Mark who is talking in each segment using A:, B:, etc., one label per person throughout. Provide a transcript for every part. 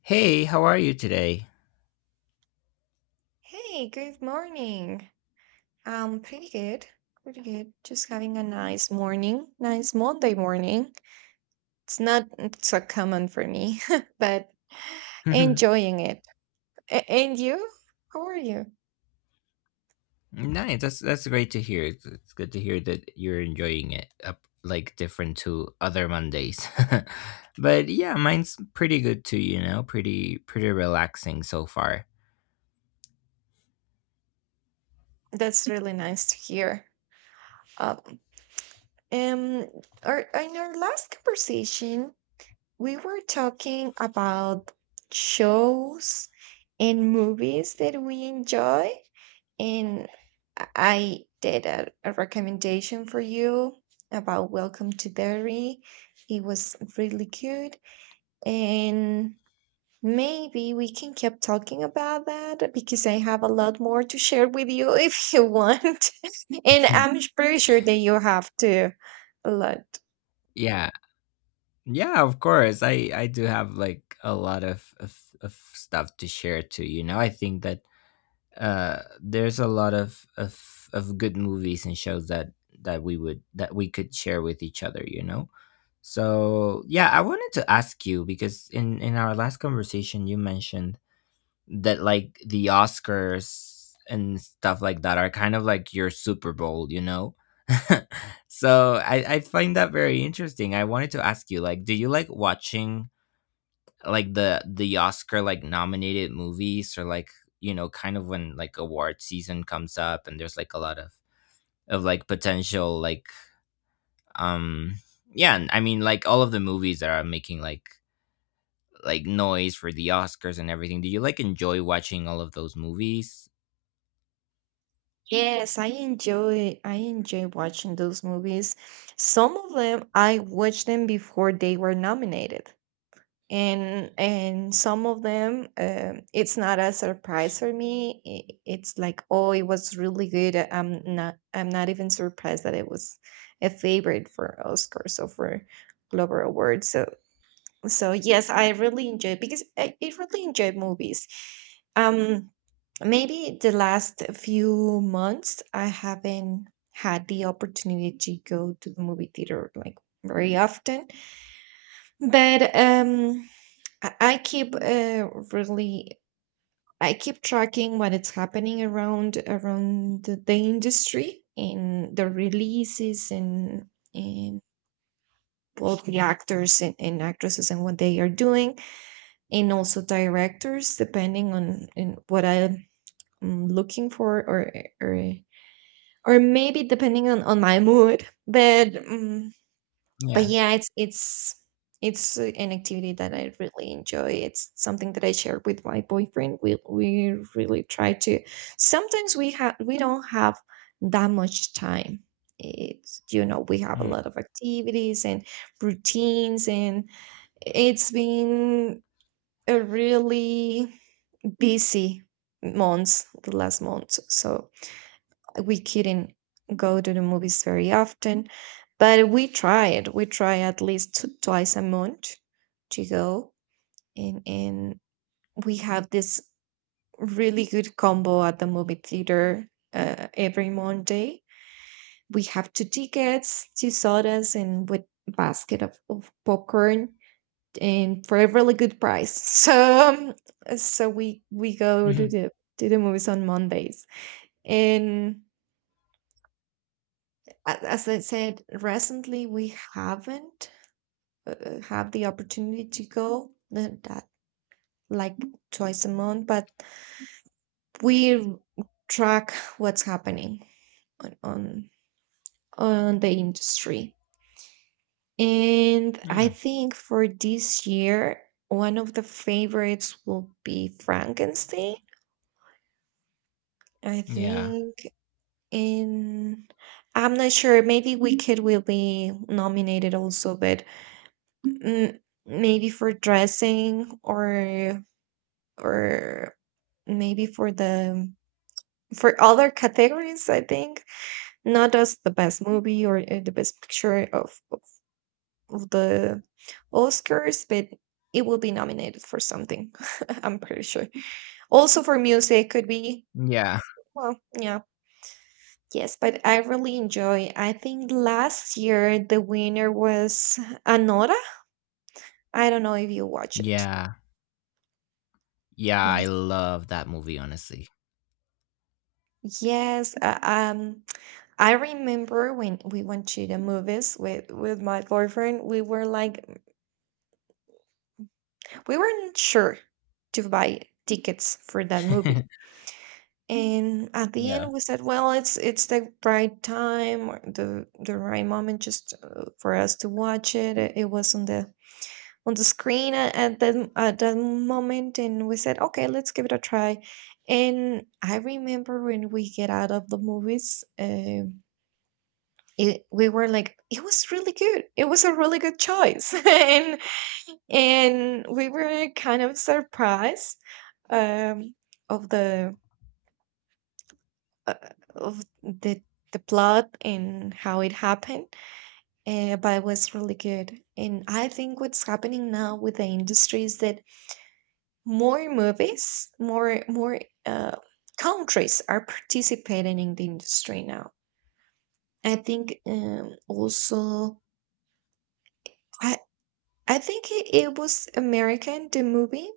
A: Hey, how are you today?
B: Hey, good morning. Pretty good. Pretty good. Just having a nice morning. Nice Monday morning. It's not so common for me, but enjoying it. And you? How are you?
A: nice. That's great to hear. It's good to hear that you're enjoying it up like different to other Mondays. But yeah, mine's pretty good too, you know, pretty relaxing so far.
B: That's really nice to hear. Um, um, in our last conversation, we were talking about shows and movies that we enjoy. And I did a recommendation for you about Welcome to Derry. It was really good. And maybe we can keep talking about that because I have a lot more to share with you if you want. And I'm pretty sure that you have too. A lot.
A: yeah, Yeah, of course. I do have like a lot of stuff to share too. You know, I think that there's a lot of good movies and shows that that we would that we could share with each other. You know, so yeah, I wanted to ask you because in our last conversation you mentioned that like the Oscars and stuff like that are kind of like your Super Bowl, you know? So I find that very interesting. I wanted to ask you, like, do you like watching like the Oscar like nominated movies or like, you know, kind of when like award season comes up and there's like a lot of like potential like um yeah, and I mean like all of the movies that are making like noise for the Oscars and everything. Do you like enjoy watching all of those movies?
B: Yes, I enjoy watching those movies. Some of them I watched them before they were nominated. And some of them it's not a surprise for me. It's like, oh, it was really good. I'm not I'm not even surprised that it was a favorite for Oscars or for Glover Awards. So so yes, I really enjoy, because I really enjoy movies. um Maybe the last few months I haven't had the opportunity to go to the movie theater like very often, but I keep really I keep tracking what is happening around around the industry and the releases, and both the actors and, actresses and what they are doing, and also directors depending on in what I'm looking for, or or maybe depending on my mood. But yeah, it's it's an activity that I really enjoy. It's something that I share with my boyfriend. We really try to, sometimes we have, we don't have that much time. It's, you know, we have a
A: Mm.
B: lot of activities and routines, and it's been a really busy months, the last month, so we couldn't go to the movies very often, but we tried. We try at least two twice a month to go, and we have this really good combo at the movie theater every Monday. We have two tickets, two sodas, and with basket of popcorn, and for a really good price. So so we go
A: Mhm.
B: to the movies on Mondays, and as I said, recently we haven't had the opportunity to go that like twice a month, but we track what's happening on on, on the industry. And I
A: Mm.
B: think for this year, one of the favorites will be Frankenstein. I
A: Yeah.
B: think, in, I'm not sure, maybe Wicked will be nominated also, but Mm, maybe for dressing or maybe for the for other categories, I think, not as the best movie or the best picture of the Oscars, but it will be nominated for something, I'm pretty sure. Also for music could be.
A: Yeah.
B: Well, yeah, yes, but I really enjoy. I think last year the winner was Anora. I don't know if you watch it.
A: Yeah. Yeah, I
B: Yes.
A: love that movie, honestly.
B: Yes, I remember when we went to the movies with my boyfriend, we were like, we weren't sure to buy tickets for that movie. And at the
A: Yeah.
B: end we said, well, it's the right time, or the right moment, just for us to watch it. It was on the screen at that moment, and we said, okay, let's give it a try. And I remember when we get out of the movies, it, we were like, "It was really good. It was a really good choice." And we were kind of surprised, um, of the uh, of the the plot and how it happened, but it was really good. And I think what's happening now with the industry is that more movies, more uh, countries are participating in the industry now. I think, I, I think it, it was American, the movie,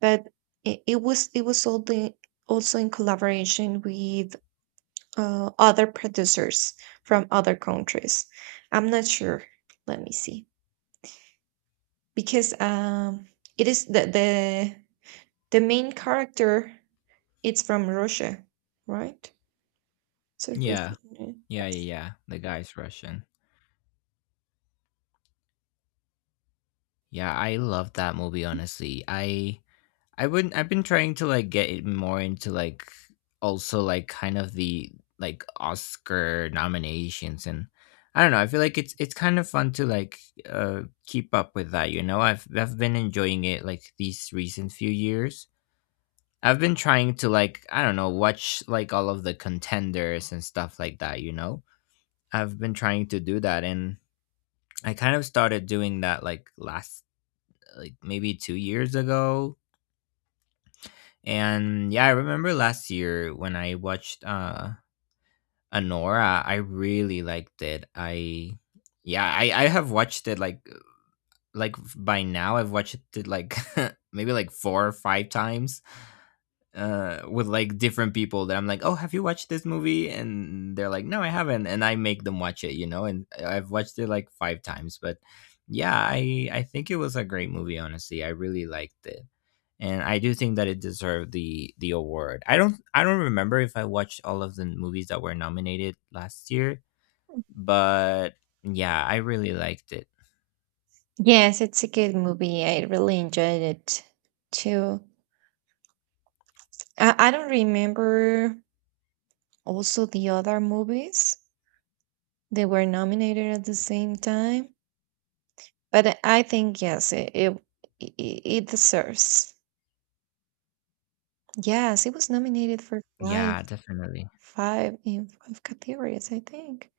B: but it was, all the, also in collaboration with other producers from other countries. I'm not sure. Let me see, because it is the main character. It's from Russia, right? So
A: Yeah.
B: Russian name.
A: Yeah, yeah,
B: Yes.
A: yeah. The guy's Russian. Yeah, I love that movie, honestly. I wouldn't I've been trying to like get it more into like also like kind of the like Oscar nominations and I don't know, I feel like it's kind of fun to like keep up with that, you know? I've been enjoying it like these recent few years. I've been trying to like I don't know watch like all of the contenders and stuff like that. You know, I've been trying to do that, and I kind of started doing that like last like maybe 2 years ago. And yeah, I remember last year when I watched Anora, I really liked it. I yeah, I have watched it like by now I've watched it like maybe like four or five times with like different people that I'm like, oh, have you watched this movie? And they're like, no, I haven't. And I make them watch it, you know. And I've watched it like five times, but yeah, I think it was a great movie. Honestly, I really liked it, and I do think that it deserved the award. I don't remember if I watched all of the movies that were nominated last year, but yeah, I really liked it.
B: Yes, it's a good movie. I really enjoyed it too. I don't remember also the other movies. They were nominated at the same time, but I think, yes, it it it deserves. Yes, it was nominated for
A: Yeah, definitely.
B: five, in five categories, I think.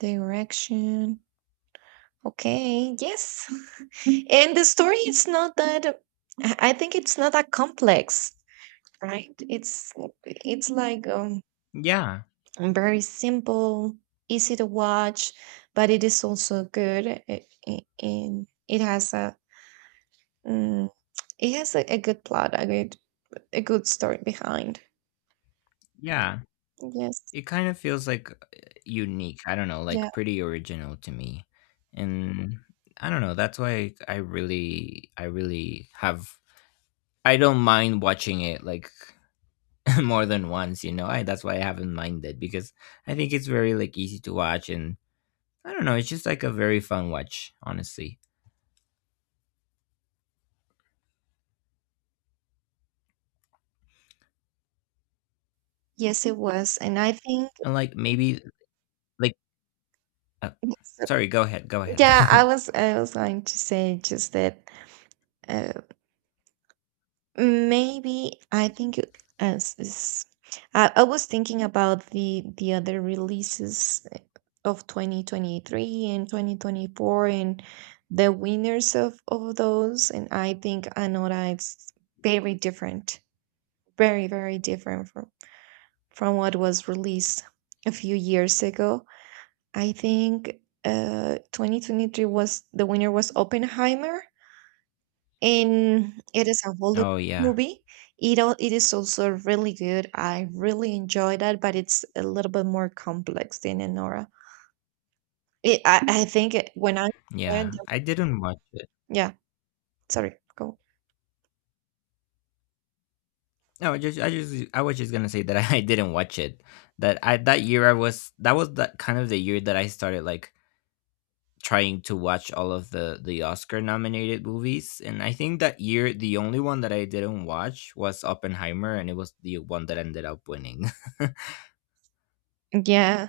B: Direction. Okay, yes. And the story is not that, I think it's not that complex, right? It's like, um,
A: Yeah,
B: very simple, easy to watch, but it is also good. It and it has a, mm, it has a good plot, a good story behind.
A: yeah.
B: Yes.
A: It kind of feels like unique. I don't know,
B: Yeah.
A: like pretty original to me. And I don't know, that's why I really have I don't mind watching it like more than once, you know. I That's why I haven't minded because I think it's very like easy to watch and I don't know, it's just like a very fun watch, honestly.
B: Yes, it was. And I think
A: And like maybe like uh,
B: it's-
A: sorry, go ahead, go ahead.
B: yeah, I was going to say just that, uh, maybe I think it- as is I was thinking about the other releases of 2023 and 2024, and the winners of those, and I think Anora is very different. Very, very different from what was released a few years ago. I think 2023 was, the winner was Oppenheimer, and it is a Hollywood
A: Oh yeah.
B: movie. It is also really good. I really enjoyed that, but it's a little bit more complex than Anora. It, I think it, when I read
A: Yeah.
B: the-
A: I didn't watch it.
B: yeah, sorry, go.
A: No, I was just gonna say that I didn't watch it. That was that kind of the year that I started like trying to watch all of the Oscar nominated movies, and I think that year the only one that I didn't watch was Oppenheimer, and it was the one that ended up winning.
B: Yeah,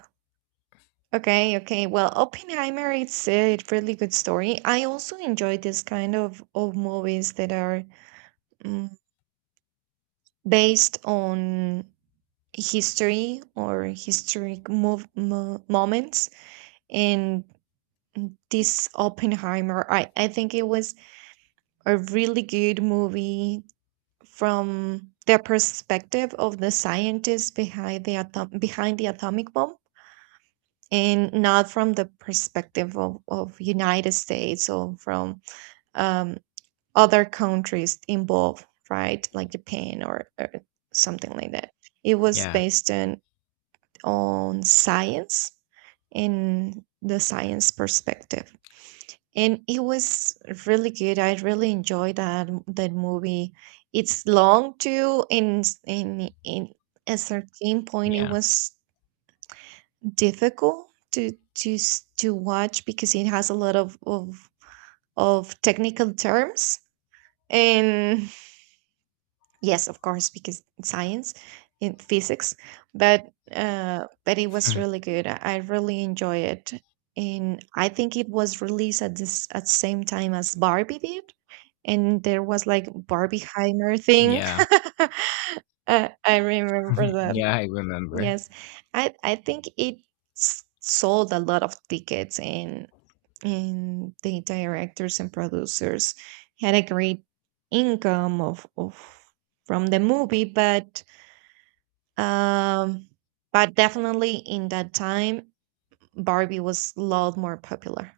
B: okay, okay, well, Oppenheimer, it's a really good story. I also enjoy this kind of movies that are, mm, based on history or historic moments, and this Oppenheimer, I think it was a really good movie from the perspective of the scientists behind the behind the atomic bomb, and not from the perspective of United States, or from um, other countries involved, right, like Japan, or something like that. It was
A: Yeah,
B: based on science, in the science perspective. And it was really good. I really enjoyed that that movie. It's long too, and in at certain point it
A: yeah.
B: was difficult to to watch, because it has a lot of technical terms and, yes, of course, because science in physics, but it was
A: Mhm.
B: really good. I really enjoy it, and I think it was released at this at same time as Barbie did, and there was like Barbieheimer thing.
A: Yeah,
B: I remember that.
A: yeah. I remember.
B: Yes, I think it sold a lot of tickets, and the directors and producers had a great income of from the movie. Um but definitely in that time Barbie was a lot more popular.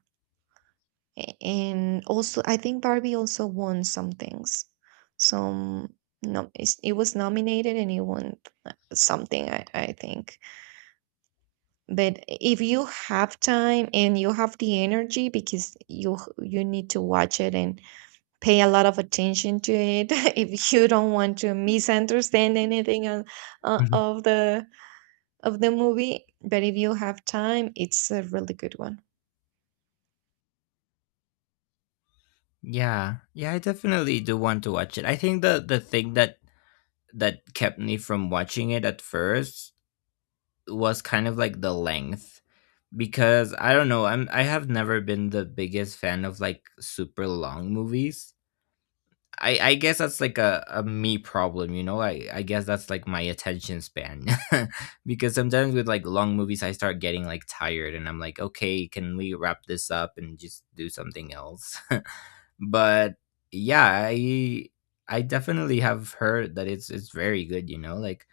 B: And also I think Barbie also won some things. Some, no, it was nominated and it won something, I think. But if you have time, and you have the energy, because you need to watch it and pay a lot of attention to it, if you don't want to misunderstand anything on, uh,
A: Mhm.
B: of the of the movie. But if you have time, it's a really good one.
A: Yeah, yeah. I definitely do want to watch it. I think the thing that kept me from watching it at first was kind of like the length because I don't know, I have never been the biggest fan of like super long movies. I guess that's like a me problem, you know? I guess that's like my attention span. Because sometimes with like long movies I start getting like tired and I'm like, okay, can we wrap this up and just do something else? But yeah, I definitely have heard that it's very good, you know? Like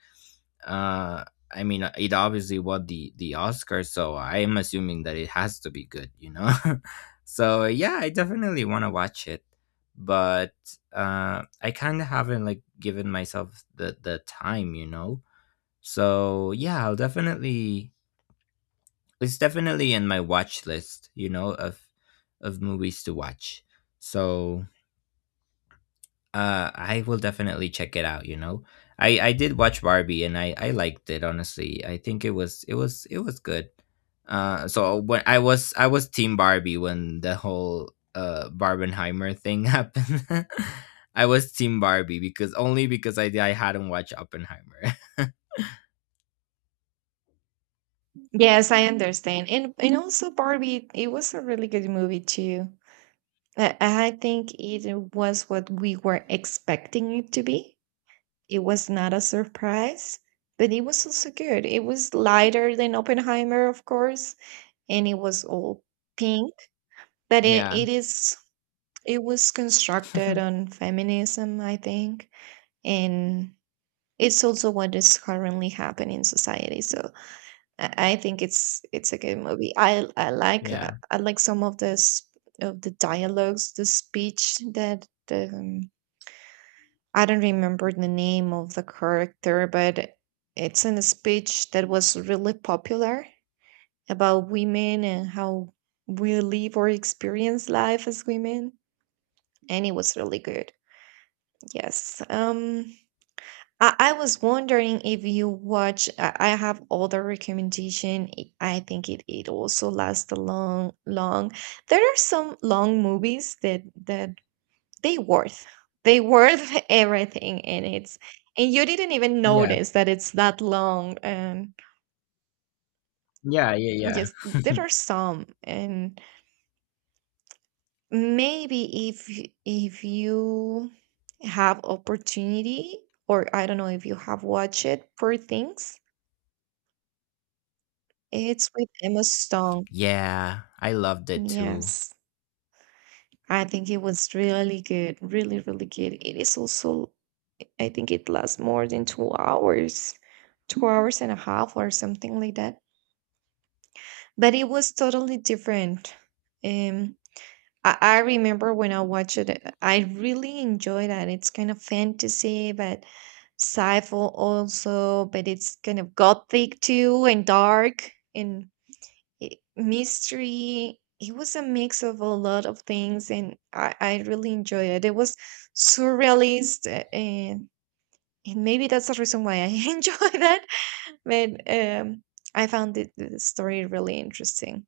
A: uh I mean it obviously won the Oscar, so I am assuming that it has to be good, you know. So yeah, I definitely want to watch it, but I kind of haven't like given myself the time, you know. So yeah, I'll definitely it's definitely in my watch list, you know, of movies to watch. So I will definitely check it out, you know. I did watch Barbie and I liked it, honestly. I think it was good. So when I was Team Barbie when the whole Barbenheimer thing happened. I was Team Barbie because only because I hadn't watched Oppenheimer.
B: Yes, I understand. And also Barbie, it was a really good movie too. I think it was what we were expecting it to be. It was not a surprise, but it was also good. It was lighter than Oppenheimer, of course, and it was all pink. But
A: Yeah.
B: it is, it was constructed on feminism, I think, and it's also what is currently happening in society. So I think it's a good movie. I like,
A: Yeah.
B: I like some of the dialogues, the speech that the I don't remember the name of the character, but it's in a speech that was really popular about women and how we live or experience life as women, and it was really good. Yes. I was wondering if you watch. I have other recommendation. I think it also lasts a long, long. There are some long movies that that they worth. They worth everything, and it's, and you didn't even
A: Yeah.
B: notice that it's that long. And
A: Yeah, yeah, yeah.
B: yes, there are some, and maybe if you have opportunity, or I don't know if you have watched it. Poor Things. It's with Emma Stone.
A: Yeah, I loved it too.
B: Yes. I think it was really good. Really, really good. It is also, I think it lasts more than 2 hours, 2 hours and a half or something like that. But it was totally different. Um, I remember when I watched it, I really enjoyed that. It's kind of fantasy, but sci-fi also, but it's kind of gothic too, and dark, and it, mystery. It was a mix of a lot of things, and I really enjoy it. It was surrealist, and maybe that's the reason why I enjoy that. But I found it, the story, really interesting,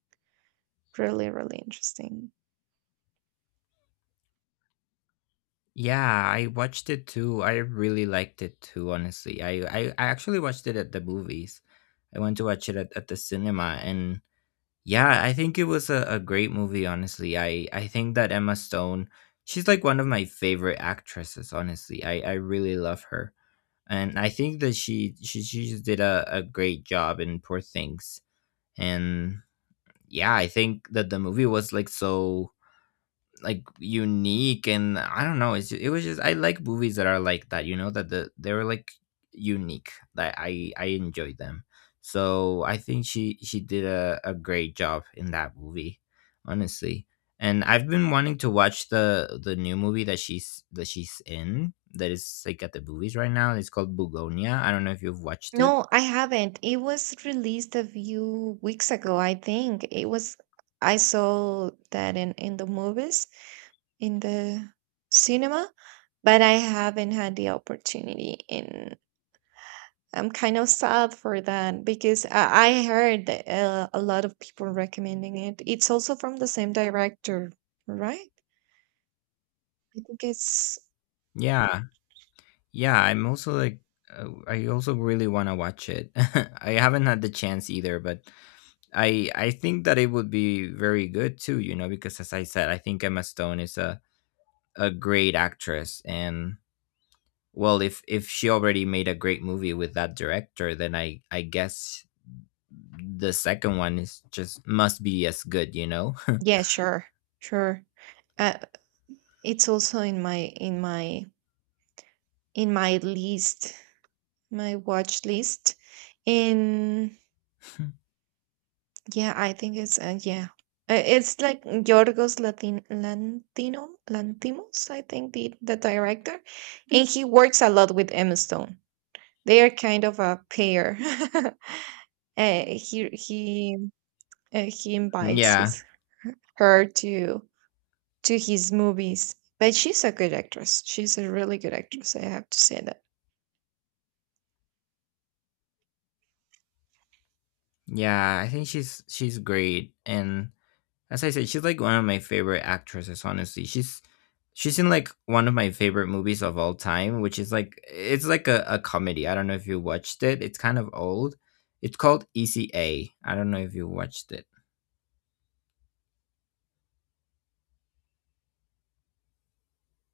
B: really, really interesting.
A: Yeah, I watched it too. I really liked it too, honestly. I actually watched it at the movies. I went to watch it at the cinema and yeah, I think it was a great movie, honestly. I think that Emma Stone, she's like one of my favorite actresses, honestly. I really love her. And I think that she just did a great job in Poor Things. And yeah, I think that the movie was like so like unique and I don't know. It was just I like movies that are like that. You know that they were like unique. That I enjoyed them. So I think she did a great job in that movie, honestly. And I've been wanting to watch the new movie that she's in that is like at the movies right now. It's called Bugonia. I don't know if you've watched it.
B: No, I haven't. It was released a few weeks ago, I think. It was, I saw that in the movies, in the cinema, but I haven't had the opportunity, and I'm kind of sad for that, because I heard a lot of people recommending it. It's also from the same director, right? I think it's,
A: Yeah, yeah. I'm also like, I also really want to watch it. I haven't had the chance either, but I think that it would be very good too, you know, because as I said, I think Emma Stone is a great actress and well, if she already made a great movie with that director, then I guess the second one is just must be as good, you know.
B: yeah, sure, sure. Uh, it's also in my in my list, my watch list, and yeah, I think it's it's like Yorgos Latin Lantino Lantimos, I think, the director, and he works a lot with Emma Stone. They are kind of a pair. uh, he he he invites
A: Yeah.
B: her to his movies, but she's a good actress. She's a really good actress. I have to say that.
A: Yeah, I think she's great. And as I said, she's like one of my favorite actresses. Honestly, she's in like one of my favorite movies of all time, which is like it's like a comedy. I don't know if you watched it. It's kind of old. It's called ECA. I don't know if you watched it.